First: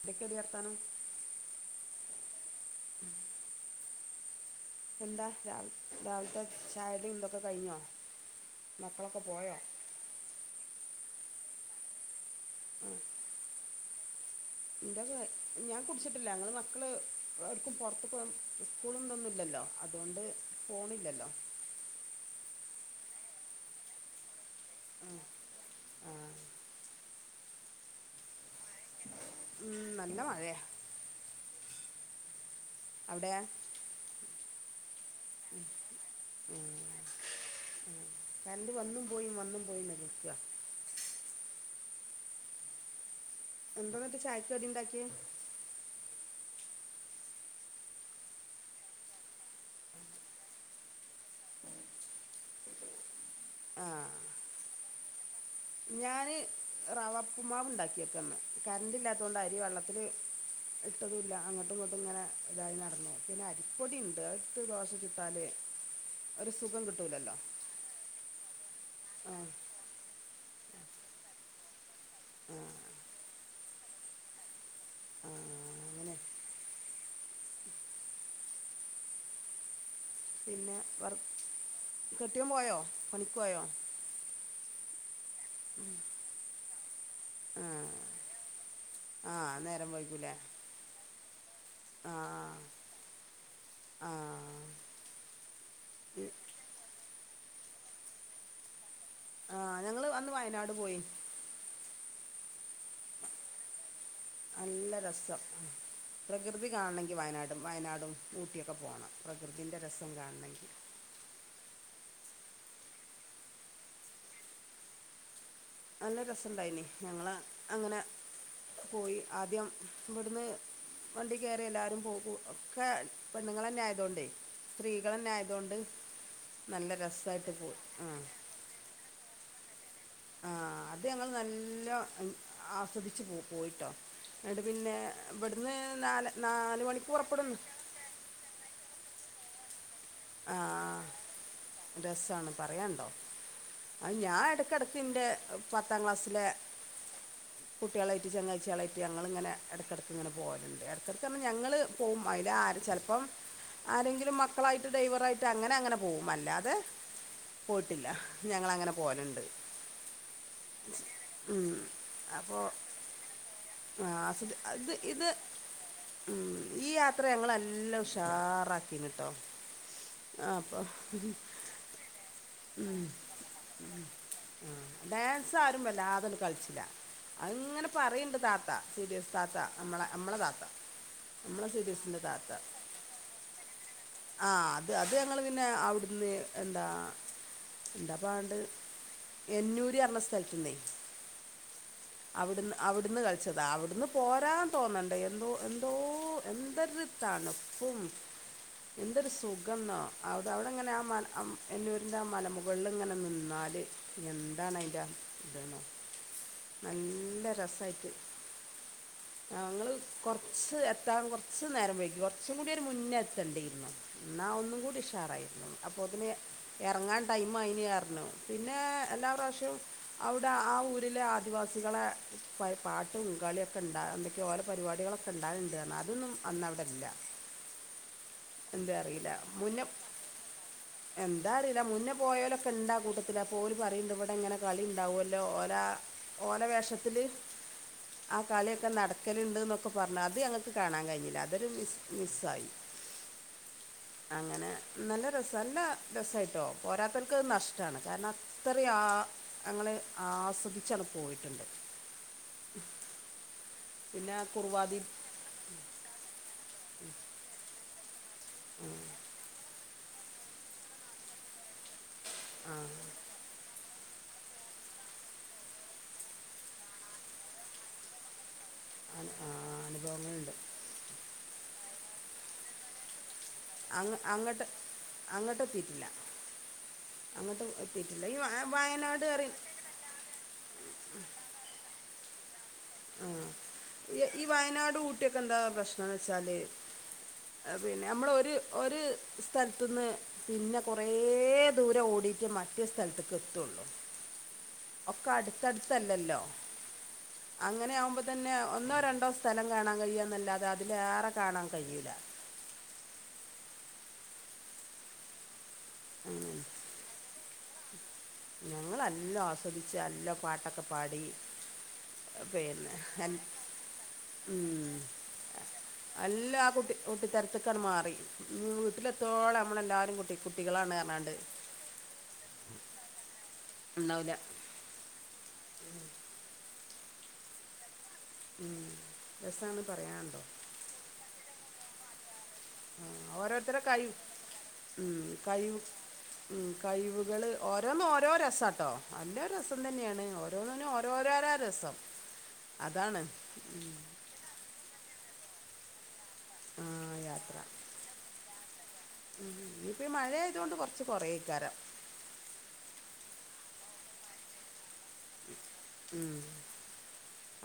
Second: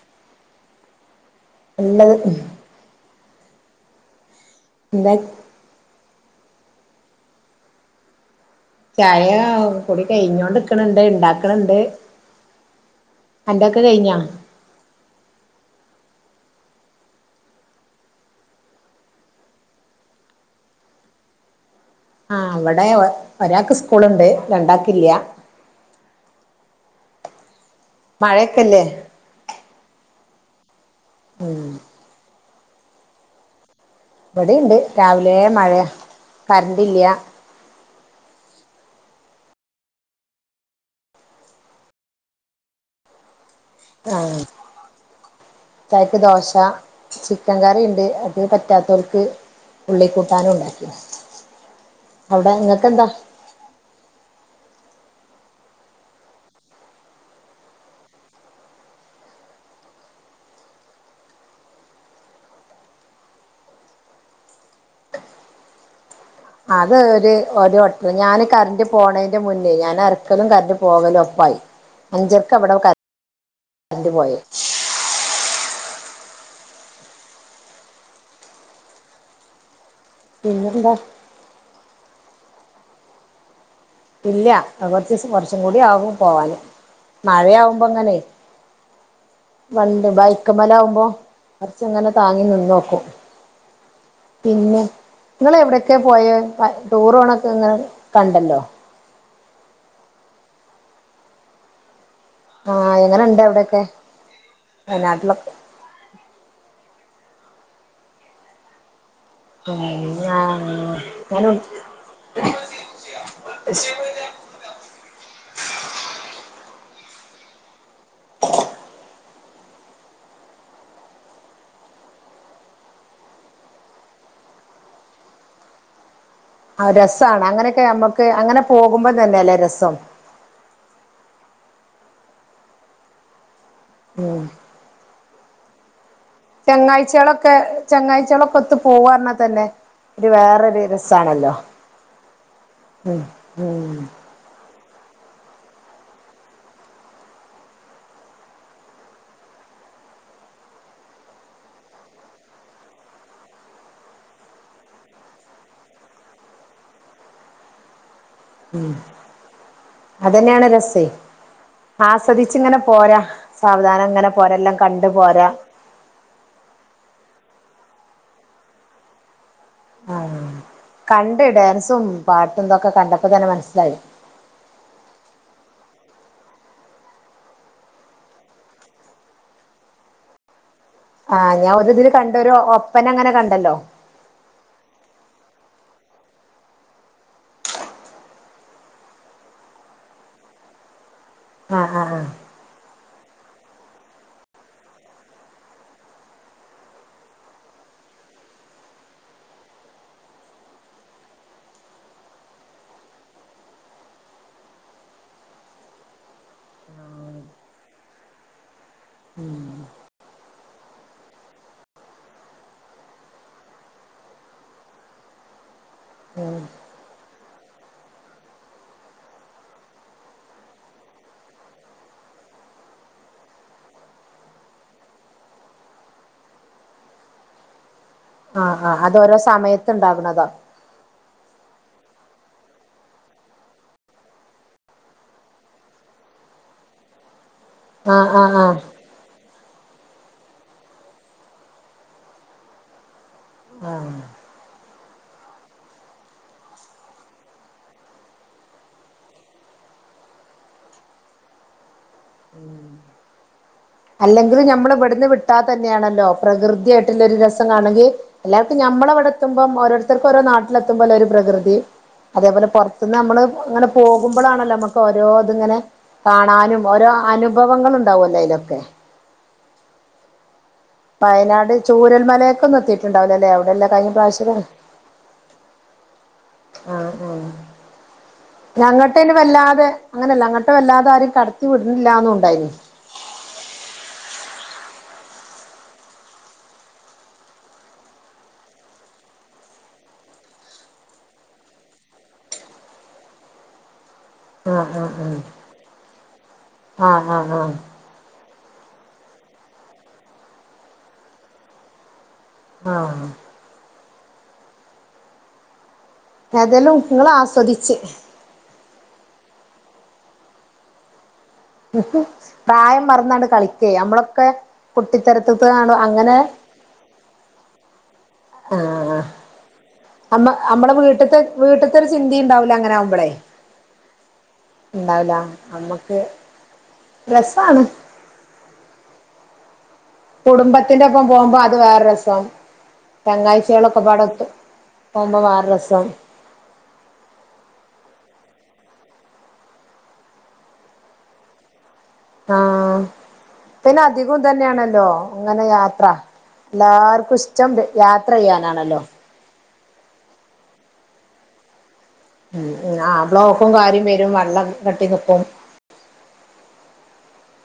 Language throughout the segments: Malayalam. എന്തൊക്കേടി വർത്താനം നല്ലത് എന്താ രാവിലത്തെ ചായുടി ഇതൊക്കെ കയിഞ്ഞോ ചായ കുടി കയിഞ്ഞോണ്ട് ഇക്കണണ്ട് ഇണ്ടാക്കണണ്ട് [inaudible] ഇതൊക്കെ കയിഞ്ഞാ ഇന്റത് ഞാൻ കുടിച്ചിട്ടില്ല ഞങ്ങള് മക്കള് പൊറത്ത്ക്ക് സ്കൂളതൊന്നുല്ലല്ലോ ല്ലോ അതുകൊണ്ട് പോണില്ലല്ലോ [inaudible] ആഹ് ഇവടെ ഒരാക്ക് സ്കൂള്ണ്ട് ആ രണ്ടാക്കില്ല ആ മഴ ഉം നല്ല മഴയാ ഉം അവിടെ ഇവിടേണ്ട് രാവിലെ മഴയാ കരണ്ടില്ല കറണ്ട് വന്നും [unintelligible] എന്തന്നിട്ട് ആഹ് ചായക്ക് കടിണ്ടാക്കിയേ പ ചിക്കൻ കറീണ്ട് അത് പറ്റാത്തോർക്ക് ഉള്ളി കൂട്ടാനും ഉണ്ടാക്കി അവടെ ഇങ്ങക്ക് എന്താ ഞാന് റവ ഉപ്പുമാവ് ഉണ്ടാക്കിക്കേന്ന് കറണ്ട് ഇല്ലാത്തോണ്ട് അരി വെള്ളത്തില് ഇട്ടതൂല അങ്ങട്ടും ഇങ്ങട്ടും ഇങ്ങനെ ഇതായി നടന്നു പിന്നെ അരിപ്പൊടി ഇണ്ട് അത് ഇട്ട് ദോശ ചുട്ടാല് അത് ഒരു ഒരു വട്ടം ഞാന് കറണ്ട് ആ പോണേന്റെ മുന്നേ ഞാൻ അരക്കലും കറണ്ട് പോകലും ഒപ്പായി ആ അഞ്ചർക്ക് ഇവടെ കറ കറന്റ് പോയേ ആഹ് അങ്ങനെ പിന്നെ പിന്നെന്താ വർ കെട്ടിയവൻ പോയോ പണിക്ക് പോയോ ഇല്ല കുറച്ചു ദിവസം കൂടി ആവും പോവാൻ ആ മഴയാകുമ്പോ അങ്ങനെ ആ നേരം വൈകൂലേ മഴ ആകുമ്പോൾ ഇങ്ങനെ ആ ആ പിന്നെ നിങ്ങൾ എവിടെയൊക്കെയാ ഇ- പോയത്. ടൂറിന് നിങ്ങളെ കണ്ടല്ലോ ആഞങ്ങള് അന്ന് വയനാട് പോയി ആഎങ്ങനെയുണ്ട് അവിടെയൊക്കെ നല്ല രസം വയനാട്ടിലൊക്കെ പ്രകൃതി കാണണമെങ്കിൽ വയനാടും ഊട്ടിയൊക്കെ പോകണം ഉ പ്രകൃതിൻ്റെ രസം ഞാന കാണണമെങ്കിൽ [unintelligible] [unintelligible] നല്ല രസമുണ്ടായിരുന്നു. ഞങ്ങൾ അങ്ങനെ പോയി ആദ്യം ഇവിടുന്ന് വണ്ടി കയറി എല്ലാരും പോയി. എല്ലാം പെണ്ണുങ്ങൾ തന്നെ പോയത് കൊണ്ട് സ്ത്രീകൾ തന്നെ ആയതുകൊണ്ട് ആ നല്ല രസമാണ് രസമായിട്ട് പോയി അങ്ങനെയൊക്കെ ആ നമ്മുക്ക് അങ്ങനെ പോകുമ്പോ തന്നെയല്ലേ രസം ആ അത് ഞങ്ങൾ നല്ലവണ്ണം ആസ്വദിച്ചു പോവും പോയിട്ടോ ഉം എന്നിട്ട് പിന്നെ ഇവിടുന്ന് നാല് നാല് മണിക്ക് ചങ്ങാതിമാരൊക്കെ പുറപ്പെടുന്നു ഒത്ത് പോവുക എന്ന് പറഞ്ഞാൽ തന്നെ ഇത് വേറൊരു രസമാണല്ലോ അത്‌ രസമാണ് പറയാനുണ്ടോ അത് ഞാൻ അതിന്റെ ഇടക്ക് എന്റെ പത്താംക്ലാസ്സിന്റെ കുട്ടികളുമായിട്ട്, ചങ്ങാതിമാരുമായിട് ഞങ്ങൾ ഇങ്ങനെ ഇടക്കിടക്ക്ഇങ്ങനെ പോവാറുണ്ട്. ഇടക്കിടക് എന്ന് പറഞ്ഞാൽ ഞങ്ങൾപോകും അതിൽ ആ ചിലപ്പോൾ ആരെങ്കിലും മക്കളായിട്ട് ഡ്രൈവറായിട്ട് അങ്ങനെ അങ്ങനെ പോകും. അല്ല ഏ, പോയിട്ടില്ല ഞങ്ങൾ അങ്ങനെ പോവാറുണ്ട്. അത് തന്നെയാണ് രസം ആസ്വദിച്ച് ഇങ്ങനെ പോരാ സാവധാനം ആ ഇങ്ങനെ പോരാ എല്ലാം ഇത് കണ്ട് ഇത് പോരാ ഉം ഈ യാത്ര ഞങ്ങ നല്ല ഉഷാറാക്കിയിട്ടുണ്ട് ട്ടോ ആ കണ്ട് ഡാൻസും പാട്ടും ഇതൊക്കെ കണ്ടപ്പോൾ തന്നെ മനസ്സിലായി ഉം ഡാൻസ് ആരും അല്ലാതൊന്നും കളിച്ചില്ല അങ്ങനെ പറയുന്നുണ്ട്, താത്ത, സീരിയസ് താത്ത. നമ്മുടെ നമ്മുടെ താത്ത നമ്മളെ താത്ത. ആഹ് ഞാൻ ഒരു ഇതില് കണ്ടു ഒരു ഒപ്പന അങ്ങനെ കണ്ടല്ലോ ആഹ അത് അത് ഞങ്ങൾ പിന്നെ അവിടുന്ന് എന്താ ഉണ്ട അപ്പ അണ്ട് എഞ്ഞൂര് അറണ സ്ഥലത്തുന്നേ [unintelligible] ആ ആ ആ [unintelligible] അവിടുന്ന് അവിടുന്ന് കള വച്ചതാ അവിടുന്ന് പോരാൻ തോന്നണ്ടേ എന്തോ ഒരു തണുപ്പ് എന്തൊരു സുഖം ആണെന്നോ, അവിടെ, അങ്ങനെ ആ മലയന്നൂരിന്റെ ആ മുകളിൽ ഇങ്ങനെ നിന്നാ ആല് എന്താണ അതി്റെ ഇതന്ന നല്ല രസമായിട്ട് [unintelligible] [unintelligible] ഉം ഞങ്ങള്ൾ കൊറച്ച് എത്താൻ ഞങ്ങൾ എത്താൻ കുറച്ച് നേരം വൈകി. കുറച്ച് കൂടി മുൻപ് എത്തേണ്ടിയിരുന്നു. എന്നാൽ ഒന്നും കൂടി ഉഷാറാവുമായിരുന്നു. അപ്പോഴേക്കും ഉം ഇറങ്ങാൻ ടൈം ആയി എന്ന് പറഞ്ഞു. പിന്നേ എല്ലാ പ്രാവശ്യവും അവിടെ ആ ഊരിലെ ആദിവാസികളെ പാ അവരുടെ കളിയും പരിപാടികളൊക്കെ ഉണ്ടാവാറു ണ്ടായിരുന്നു. അതൊന്നും അന്നവിടെയില്ല. ആഹ ആഹ അത്‌ ഓരോ സമയത്ത് ഉണ്ടാകണതാണ് അതറിയില്ല, മുൻപ് പോയവരൊക്കെ ഉണ്ട് ആ കൂട്ടത്തില്. അപ്പോൾ പറയുന്നുണ്ട്, ഇവിടെ ഇങ്ങനെ കളിയുണ്ടാകുമല്ലോ ഓല അവരുടെ വേഷത്തിൽ ആ കളികളൊക്കെ നടക്കുന്നുണ്ടെന്നു ഒക്കെ അതൊക്കെ പറഞ്ഞു, അത് ഞങ്ങൾക് കാണാൻ കഴിഞ്ഞില്ല. അതൊരു മിസ്സായി ആഹ് അങ്ങനെ നല്ല രസ നല്ല രസമായിട്ടോ പോരാത്തവർക്ക്ത് നഷ്ടമാണ് കാരണം അത്ര ആ ആസ്വദിച്ചാണ് പോയിട്ടുണ്ട് ഉം പിന്നെ അല്ലെങ്കിൽ നമ്മ കുർവാദി ഇവിടുന്ന് വിട്ടാ തന്നെയണല്ലോ പ്രകൃതിയായിട്ടുള്ള ഒരു രസം ആണെങ്കിൽ എല്ലാവർക്കും നമ്മള അവിടെ എത്തുമ്പം ഓരോരുത്തർക്ക് ഓരോ നാട്ടിലെത്തുമ്പോല്ല ഒരു പ്രകൃതി അതേപോലെ ആ പുറത്തുന്ന് നമ്മള് ഇങ്ങോട് പോകുമ്പോഴാണല്ലോ നമുക്ക് ഓരോ ഇതിങ്ങനെ കാണാനും ഓരോ അനുഭവങ്ങൾ ഉണ്ടാവുമല്ലോ അതിലൊക്കെ അ ആ അനുഭവങ്ങുണ്ട് വയനാട് ചൂരൽമലയൊക്കെ ഒന്നും എത്തിയിട്ടുണ്ടാവില്ല അങ്ങട്ട് അങ്ങട്ട് എത്തിട്ടില്ല ആ ആ അങ്ങട്ട് വയനാട് അന് അറിയ വല്ലാതെ അങ്ങനെയല്ല അങ്ങട്ട് വല്ലാതെ ആരും കട വിടില്ലാന്നു ആ ഈ വയനാട് ഊട്ടിയൊക്കെ എന്താ പ്രശ്നന്ന് വെച്ചാല് പിന്നെ നമ്മൾ ഒര് ഒരു സ്ഥലത്തു നിന്ന് പിന്നെ കൊറേ ദൂരം ഓ ഡിറ്റ് മറ്റേ സ്ഥലത്തേക്ക് എത്തുള്ളൂ ഒക്കെ അടുത്തടുത്തല്ലല്ലോ ആ അങ്ങനെ ആകുമ്പോൾ തന്നെ ഒന്നോ രണ്ടോ സ്ഥലം കാണാൻ കഴിയുക എന്നല്ലാതെ അതിലേറെ കാണാൻ കഴിയില്ല ആ അങ്ങനെ ഏതെലും ഉപ്പുള ആസ്വദിച്ച് ഞങ്ങളെല്ലാം ആസ്വദിച്ച് എല്ലാം പാട്ടൊക്കെ പാടി പിന്നെ പ്രായം മറന്നാണ്ട് എൽ- കളിക്കേ നമ്മളൊക്കെ ഉം. കുട്ടിത്തരത്ത് കാണ അങ്ങനെ കുട്ടിത്തരത്തുക്ക മാറി വീട്ടിലെത്തോള നമ്മ നമ്മ നമ്മളെ വീട്ടത്തെ വീട്ടത്തെ ഒരു ചിന്തി ഉണ്ടാവൂല അങ്ങനെ ആകുമ്പോളെ ഉണ്ടാവില്ല ഉണ്ടാവല നമ്മക്ക് രസാണ് ഉം രസാണ് പറയാൻ കുടുംബത്തിന്റെ ഒപ്പം പോകുമ്പോ അത് വേറെ രസം ഓരോരുത്തരുടെ തെങ്ങാഴ്ചാളെ ഒക്കെ കഴിവ് പാടെ എത്തും ഉം കഴ് ഉം കഴിവുകള് ഓരോന്ന് ഓരോര രസാട്ടോ എല്ലാം രസം തന്നെയാണ് ഓരോന്നിനും ഓരോരോര രസം ആ അതാണ് പിന്നെ അധികം തന്നെയാണല്ലോ അങ്ങനെ യാത്ര ആ, എല്ലാർക്കും യാത്ര ഇഷ്ടം യാത്ര ചെയ്യാനാണല്ലോ ഇനിയിപ്പ മഴ ആയത് കൊണ്ട് കൊറച്ച് കൊറേക്കാരം ഉം ആ ബ്ലോക്കും കാര്യം വരും വെള്ളം കെട്ടി നിക്കും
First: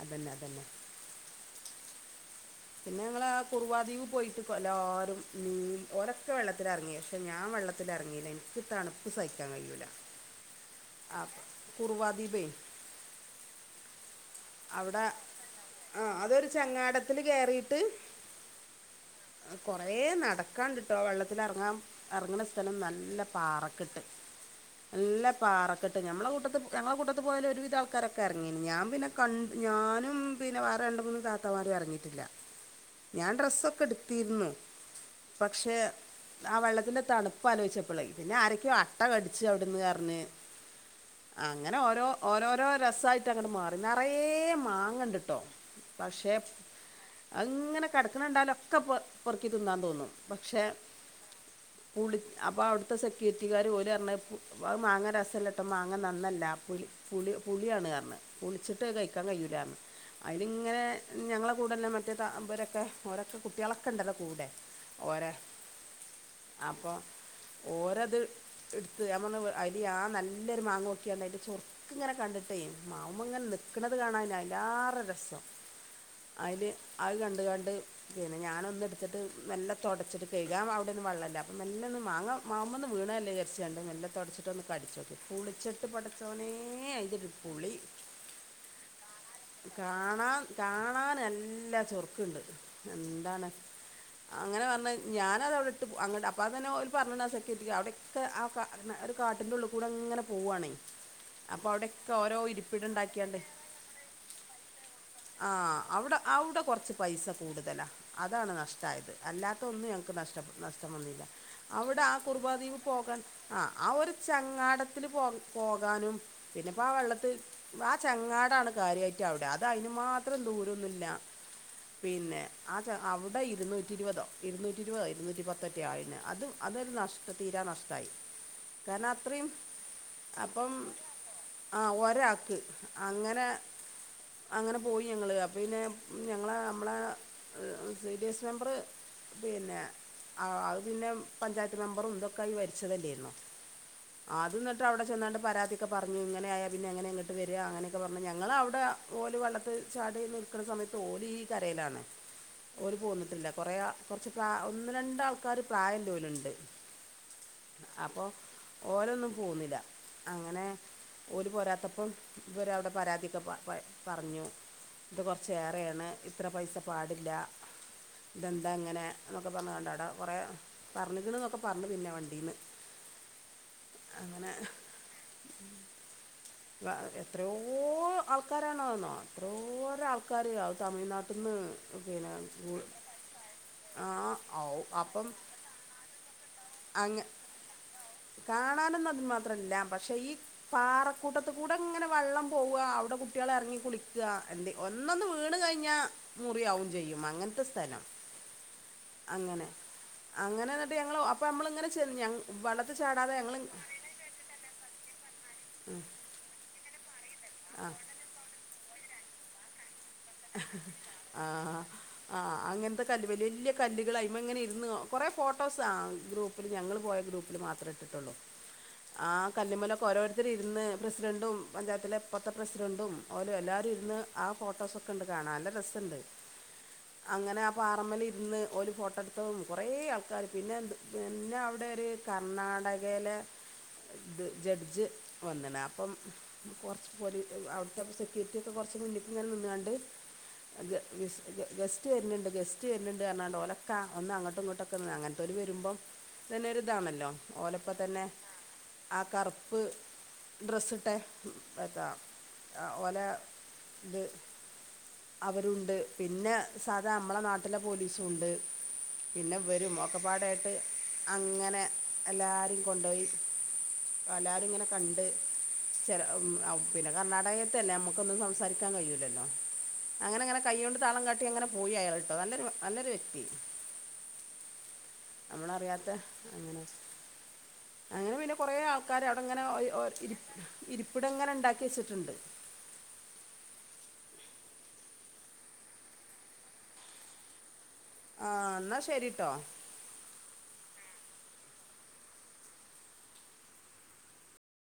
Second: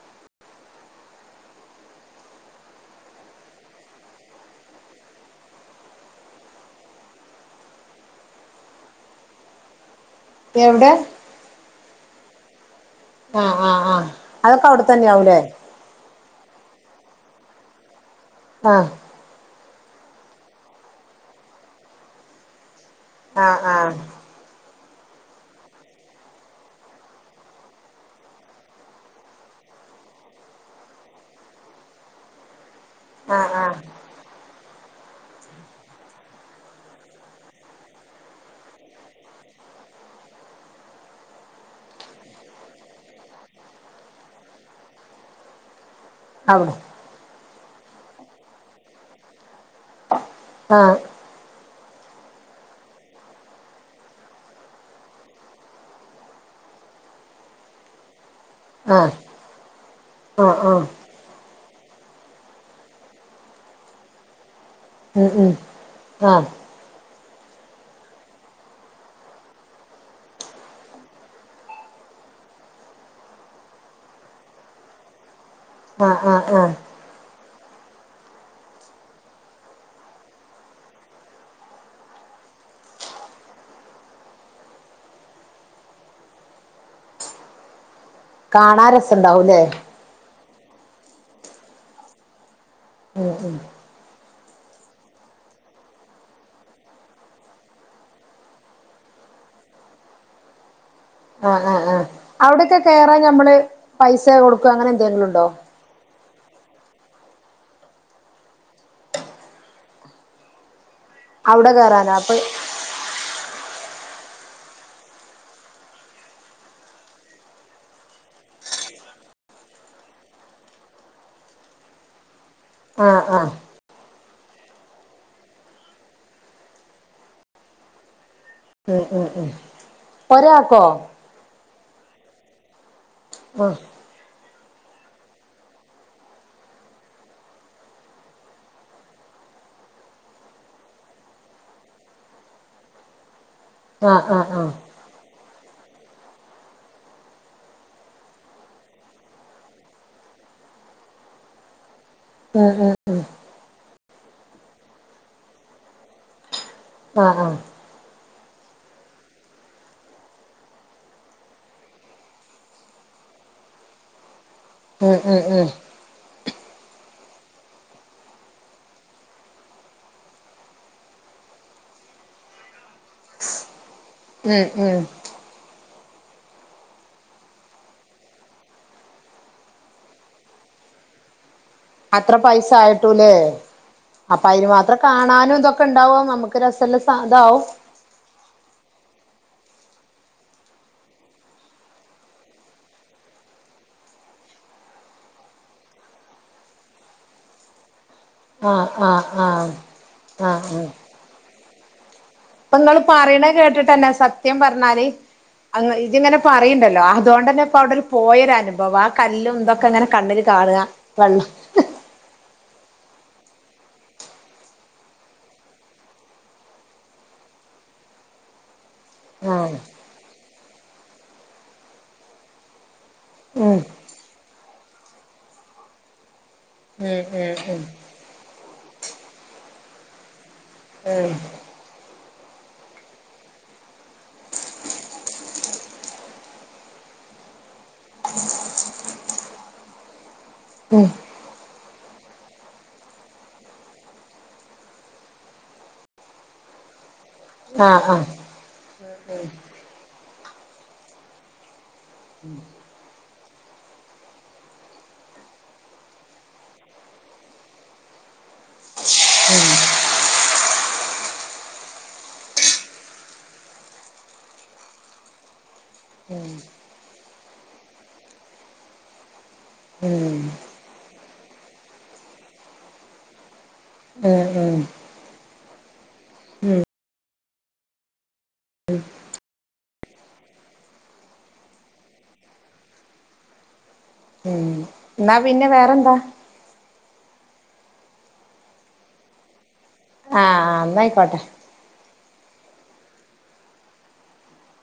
അതന്നെ അതന്നെ പിന്നെ ഞങ്ങളാ കുറുവാദ്വീപ് പോയിട്ട്ല്ലാരും നീൻ ഓരൊക്കെ വെള്ളത്തിൽ ഇറങ്ങി പക്ഷെ ഞാൻ വെള്ളത്തിലറങ്ങില്ല എനിക്ക് തണുപ്പ് സഹിക്കാൻ കഴിയൂല എവിടെ ആ കുറുവാ ദ്വീപേ ആ ആഹ് ആ അവിടെ ആ അതൊരു ചങ്ങാടത്തി കേയറിയിട്ട് ആ കുറേ നടക്കാണ്ടിട്ടോ വെള്ളത്തിറങ്ങാൻ ഇറങ്ങണ സ്ഥലം നല്ല ല്ല ആഹ് പാറക്കിട്ട് നല്ല പാറക്കെട്ട് ഞമ്മുടെ കൂട്ടത്ത് ഞങ്ങളുടെ കൂട്ടത്ത് പോയൽ ഒരുവിധ ആൾക്കാരൊക്കെ ഇറങ്ങയിരുന്നു ഞാൻ പിന്നെ ക ഞാനും പിന്നെ വേറെ രണ്ട് മൂന്ന് താത്തമാരും ഇറങ്ങിട്ടില്ല ഞാൻ ആഹ് ആഹ് ആഹ് ഡ്രെസ്സൊക്കെ എടുത്തിരുന്നു പക്ഷെ ആ വെള്ളത്തിന്റെ തണുപ്പ് ആലോചിച്ചപ്പളേ പിന്നെ ആരൊക്കെയോ അട്ട കടിച്ചു അവിടുന്ന് പറഞ്ഞ് അങ്ങനെ ഓരോ ഓരോരോ രസായിട്ട് അങ്ങനെ മാ നിറയെ മാങ്ങണ്ടിട്ടോ പക്ഷെ അവിടെ അങ്ങനെ കിടക്കണണ്ടാലൊക്കെ പ പൊറുക്കി തിന്നാൻ തോന്നും പക്ഷേ ആഹ് ആഹ് പുളി അപ്പോൾ അവിടുത്തെ സെക്യൂരിറ്റിക്കാർ ഓല് പറഞ്ഞ് അ മാങ്ങ രസമല്ലട്ടോ മാങ്ങ നന്നല്ല ആപ്പല പുളി പുളിയാണ് പറഞ്ഞ് പുളിച്ചിട്ട് കഴിക്കാൻ കഴിയൂലറഞ്ഞ് അതില് ആഹ് ഇങ്ങനെ ആഹ് ഞങ്ങള് കൂടെല്ലേ മറ്റ അവരൊക്കെ ഓരൊക്കെ കുട്ടികളക്കെ ഉണ്ടല്ലോ കൂടെ. ഓര ഉം ഉം ആഹ് അപ്പൊ ഓരത് എടുത്ത് നമ്മന്ന് അയിലി ആ നല്ലൊരു മാങ്ങ നോക്കിയ അതിന്റെ ചൊറുക്ക ഇങ്ങനെ കണ്ടിട്ടേ മാവിൻമേൽ ഇങ്ങനെ നിൽക്കുന്നത് കാണൻ അതിലേറെ രസം ആഹ് ആഹ് അതില് ആഹ് അത് കണ്ട് ക ണ്ട്. പിന്നെ ഞാനൊന്ന് എടുത്തിട്ട് മെല്ലേ തൊടച്ചിട്ട് കഴുകാൻ അവിടെങ്ങും വെള്ളവില്ല. മെല്ല ഒന്ന് മാങ്ങാ ന്ന് മേല് വീണ അല്ലേന്ന് വിചാരിച്ച് കണ്ട് മെല്ലെ തുടച്ചിട്ടൊന്ന് കടിച്ച് നോക്കി. പുളിച്ചിട്ട് പടച്ചവനേ അതിന്റെ ഒരു ഇത് പുളി കാണാൻ രസ കാണൻ കാണൻ നല്ലാ ചുറുക്കുണ്ട് ഉം എന്താണ്? ഉം അങ്ങനെ പറഞ്ഞാൽ ഞാനത് അവിടെ ഇട്ട് അങ്ങട്ട് അപ്പ അത് തന്നെ പറഞ്ഞി സെക്യൂരിറ്റി അവിടെക്കെ ആ കാട്ടിന്റെ ഉള്ളികൂടെ ഇങ്ങനെ പോകുവാണേ? അവിടെയൊക്കെ കയറാൻ ഉണ്ടാക്കിയാണ്ട് ഞമ്മള് പൈസ കൊടുക്കുകയോ അങ്ങനെ എന്തെങ്കിലും ഉണ്ടോ? ആ അവിടെ കുറച്ച് പൈസ കൂടുതലാണ്. അതാണ് നഷ്ടമായത് അല്ലാത്ത ഒന്നും ഞങ്ങൾക്ക് നഷ്ട നഷ്ട- - മൊന്നില്ല. അവിടെ കേറാനോ ആ അപ്പൊ കുർബാദ്വീപ് പോകാൻ ആ ആ ഒരു ചങ്ങാടത്തിൽ പോ പോകാനും പിന്നെപ്പോ ആ വെള്ളത്തിൽ ആ ചങ്ങാട ടാണ് കാര്യമായിട്ട് അവിടെ അത് അതിന് മാത്രം ദൂരൊന്നുമില്ല പിന്നെ ആ ആഹ് അവിടെ ആഹ് ഇരുന്നൂറ്റിഇരുപതോ ഇരുന്നൂറ്റി ഇരുപത് ഇരുന്നൂറ്റി പത്തെറ്റ ആയിന്. അതും അതൊരു നഷ്ട തീരാ നഷ്ടമായി. ഉം കാരണം ഉം അത്രയും ഉം അപ്പം ഒരാക്കോ? ആ ഒരാക്ക്. അങ്ങനെ ആഹ് അങ്ങനെ പോയി ഞങ്ങള് അപ്പ പിന്നെ ഞങ്ങളെ നമ്മളെ സി. ഡി. എസ് മെമ്പറ് പിന്നെ ആ അത് പിന്നെ പഞ്ചായത്ത് മെമ്പറും ഇതൊക്കെ ആയി ഭരിച്ചതല്ലേരുന്നോ? ആഹ് ആ ആഹ് അത് ആഹ് എന്നിട്ട് അവിടെ ചെന്നാണ്ട് പരാതി ഒക്കെ പറഞ്ഞു ഇങ്ങനെയായാൽ പിന്നെങ്ങനെ ഇങ്ങോട്ട് വരിക അങ്ങനൊക്കെ പറഞ്ഞു ഞങ്ങളവിടെ ഓല് വെള്ളത്തില് ചാടി നിൽക്കുന്ന സമയത്ത് ഓല് ഈ കരയിലാണ്. ഉം ഉം ഓര് പോന്നിട്ടില്ല. കൊറെ കുറച്ച് പ്ര ഒന്ന് രണ്ട് ആൾക്കാര് പ്രായം ഉള്ളോലുണ്ട്. ആ ആ ഓരൊന്നും പോന്നില്ല. അങ്ങനെ ഓര് പോരാത്തപ്പം ഇവരവിടെ പരാതിയൊക്കെ പറഞ്ഞു. ഉം ഇത് ഉം കുറച്ച് ഉം ഏറെയാണ്. ഇത്ര പൈസ പാടില്ല. ദെന്താ ഇങ്ങനെ എന്നൊക്കെ പറഞ്ഞു കണ്ട് അവിട കുറെേ പറഞ്ഞികണ്എന്നൊക്കെ പറഞ്ഞു പിന്നെ വണ്ടീന്ന്. ഉം ഉം എത്രയോ ആൾക്കാരണന്നോ എത്രയോര ആൾക്കാര് അത് തമിഴ്നാട്ടിന്ന് അത്ര പൈസ ആയിട്ടുല്ലേ? ആ അപ്പൊ അതിന് ഔ മാത്രം അപ്പം കാണാനും ഇതൊക്കെ ഇണ്ടാവോ? നമുക്ക് രസ മെല്ലാം ഇതാവവും. കാണാനൊന്നുഅതിനുമാത്രമില്ല. പക്ഷെ ഈ പാറക്കൂട്ടത്ത് കൂടെ ഇങ്ങനെ വെള്ളം പോവാ. അവിടെ കുട്ടികളെ ഇറങ്ങി കുളിക്കുക. എ ഒന്നൊന്ന് വീണ് കഴിഞ്ഞാൽ മുറിയാവുക ചെയ്യും. യ്യും അങ്ങനത്തെ സ്ഥലം. ആഹ് ആഹ് ആഹ് അങ്ങനെ ആഹ് അങ്ങനെ എന്നിട്ട് ഞങ്ങ അപ്പൊ നമ്മൾ ഇങ്ങനെ അപ്പ നിങ്ങള് പറയണ കേട്ടിട്ട് തന്നെ സത്യം പറഞ്ഞാല് ഇതിങ്ങനെ പറയണ്ടല്ലോ അതുകൊണ്ട് തന്നെപ്പൊ അവിടെ ഒരു പോയൊരു അനുഭവാ. ആ കല്ലും ഇന്തൊക്കെ അങ്ങനെ ആ ആ അങ്ങനെ ത്തെ കല്ലുമേല് വലിയ കല്ലുകൾ അതിൻ മേല് ഇങ്ങനെ ഇരുന്ന് കുറെ ഫോട്ടോസ് ആ ഗ്രൂപ്പിൽ ഞങ്ങൾ പോയ ഗ്രൂപ്പിൽ മാത്രം ഇ [inaudible] [inaudible] ആ ആഹ് കല്ലുമേലൊക്കെ ഓരോരു ഇതി ഇരുന്ന് പ്രസിഡന്റും പഞ്ചായത്തിലെ ഇപ്പഴത്തെ പ്രസിഡന്റും ഓലും ഉം എല്ലാവരും ഇരുന്ന് ആ ഫോട്ടോസ് ഒക്കെ ണ്ട്. കാണാൻ നല്ല രസുണ്ട് ഉം അങ്ങനെ ആ ഉം ഉം പാറമലയിൽ ഇരുന്ന് ഓല ഫോട്ടോ എടുത്തും കുറേ ആൾക്കാർ പിന്നെ എ പിന്നെ അവിടെ ഒരു കർണാടകയിലെ ഇത് ജഡ്ജ് വന്നണ അപ്പം കുറച്ച് പോല അവിടുത്തെപ്പ സെക്യൂരിറ്റിയൊക്കെ പ മുന്നിക്ക്ങ്ങനെ നിന്നാണ്ട് [inaudible] ഗസ്റ്റ് വരുന്നുണ്ട് ഗസ്റ്റ് വരുന്നുണ്ട് പറഞ്ഞാണ്ട് ഒലക്കാ ഒന്ന് അങ്ങോട്ടും ഇങ്ങോട്ടൊക്കെന്ന് അങ്ങനത്തെ ല് വരുമ്പോ ഒരു അ പതന്നെതാണല്ലോ ഓലപ്പ ആഹ് തന്നെ ആഹ് ആ കറുപ്പ് ഡ്രസ്സ് ഇട്ടെ റ്റാ ഓലെ ഇത് അവരുണ്ട് പിന്നെ സാധാ നമ്മളെ നാട്ടിലെ പോലീസുംഉ ണ്ട് പിന്നെ വെരും ഒക്കെപ്പാടായിട്ട് അങ്ങനെ എല്ലാരെ കൊണ്ടുപോയി അപ്പൊ എ ലരും ഇങ്ങനെ കണ്ട് ച ല പിന്നെ കർണാടകയത്തല്ലേ നമ്മുക്കൊന്നും സംസാരിക്കാൻ കഴിയൂലല്ലോ ഉം അങ്ങനെ അങ്ങനെ കൈകൊ ണ്ട് താളം കാട്ടി അങ്ങനെ പോയി അയാള് ട്ടോ നല്ലൊരു നല്ലൊരു വ്യക്തി ഉം ഉം നമ്മളറിയാത്ത അങ്ങനെ അങ്ങനെ പിന്നെ കൊറ ആൾക്കാര് അവിടെങ്ങനെ ഇരിപ്പിട ഇ ങ്ങനെ ഉണ്ടാക്കി വെച്ചിട്ടുണ്ട് ഉം എന്നാ പിന്നെ വേറെന്താ ആഹ എന്നാ ശരിട്ടോ ആഹ്എന്നയിക്കോട്ടെ